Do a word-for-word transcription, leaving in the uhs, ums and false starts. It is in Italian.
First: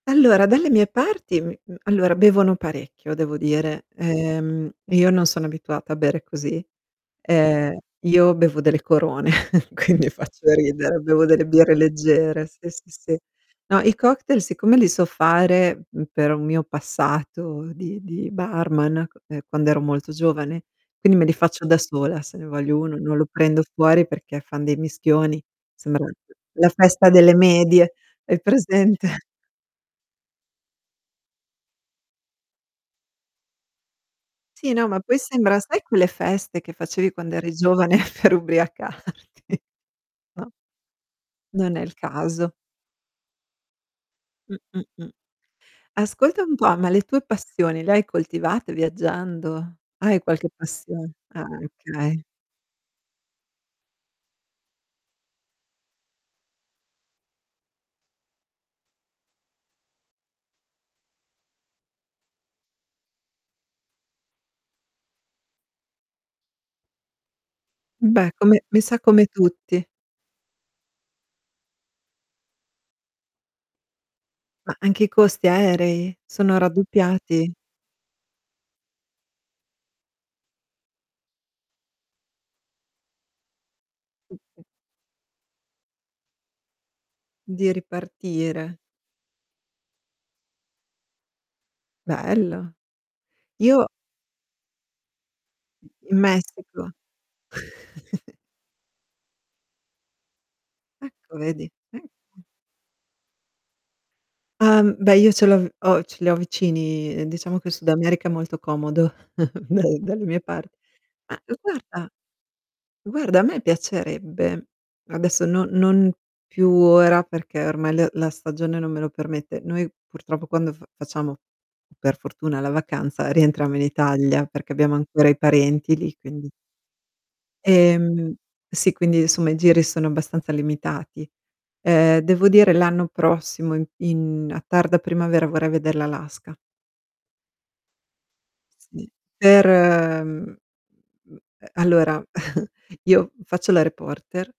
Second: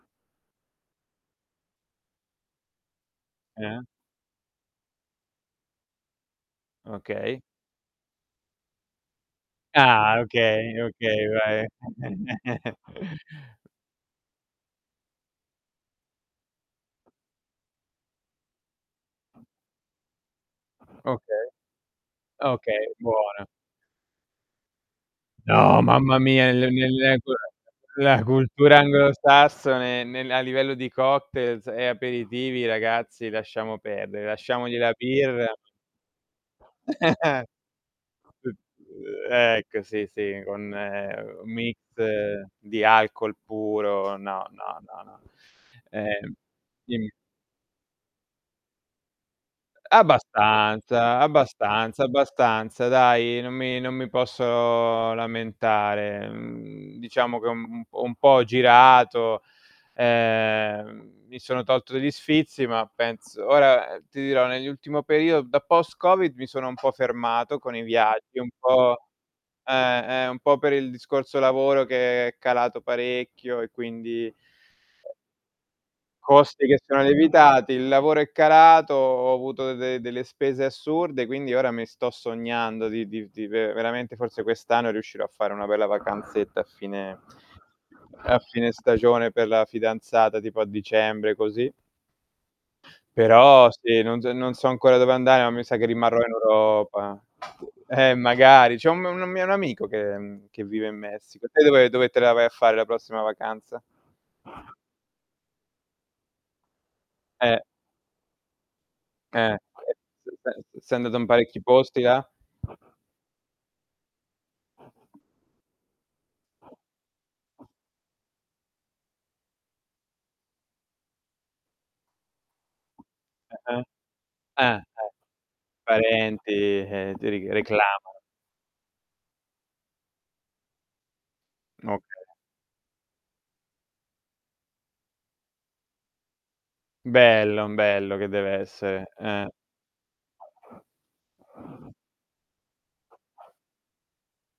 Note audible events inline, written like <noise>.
Allora dalle mie parti, mhmm, mhmm, allora bevono parecchio devo Eh. dire. Ehm, Io non sono abituata a bere così. Okay. Ehm, io bevo delle corone, <chuckles> quindi Ah, faccio okay, ridere, okay, bevo delle vai. birre leggere, sì, <chuckles> sì, sì. No, i cocktail siccome li so fare, mhmm, per un mio passato di di barman, q ehm, quando ero molto giovane, quindi me li Okay. faccio da sola se ne voglio Okay, uno, non lo buona. prendo fuori perché fan dei mischioni, No, sembra l mamma l mia, la le nel festa delle <unintelligible> medie, la hai cultura presente? anglosassone nel a livello di cocktails e aperitivi ragazzi lasciamo perdere, Sì, lasciamogli no, la ma poi birra sembra, sai quelle feste che <chuckles> facevi quando <unintelligible> uhm, eri giovane per ubriacarti? ecco sì, sì No? con, ehm, un Non mix è il caso. di alcol puro, no, Mh, no, mh, no, mh. no. Ehm, Ascolta un po', ma le dimmi. tue passioni le hai coltivate viaggiando? E eh, Hai qualche passione? abbastanza, Ah abbastanza, okay. abbastanza dai non mi non mi posso lamentare. Mhmm, diciamo che ho un ho un po' ho girato, ehm, mi sono tolto degli sfizi ma penso ora, ehm, ti dirò nell'ultimo perio da post Covid mi sono un po' fermato con i Beh viaggi, un come mi sa po' come tutti. eh, eh, un po' per il discorso lavoro, che è calato parecchio e quindi Ma anche i costi aerei, sono Costi che sono raddoppiati. lievitati, il lavoro è calato, ho avuto de delle spese assurde quindi ora mi sto sognando di di di ve veramente forse <unintelligible> quest'anno riuscirò a fare una bella vacanzetta a fine Di a fine ripartire. stagione per la fidanzata, tipo a dicembre, così. Bello. Però Io sì, non zo non so ancora dove andare, ma mi sa che Mhmm, rimarrò in in Messico. Europa. Eh, <chuckles> magari c'è un m una mia un amico che ehm, che vive in Ecco Messico. Te vedi. dove dove te la vai a fare la prossima vacanza? Ah, mhmm, beh io ce l'ho v ho ce li ho vicini, diciamo Eh. che il Sud America è molto comodo, Eh, <chuckles> dal <unintelligible> dalle mie par sei andata in Ah, l parecchi posti guarda là? guarda a me piacerebbe, adesso no non più ora perché ormai l la stagione non me lo permette. Noi purtroppo quando f facciamo, per fortuna la vacanza, rientriamo in Ah-ah. Italia, perché Ah, abbiamo eh. ancora i parenti lì quindi Parenti, ehm, ti ri reclamano. Ehm, sì quindi insomma i giri sono abbastanza limitati. Ehm, Okay. devo dire l'anno prossimo in in a tarda primavera vorrei veder l'Alaska. Bello, m bello che deve Sì, essere, per mhmm, mhmm, ehm, eh. allora <chuckles> io faccio la reporter.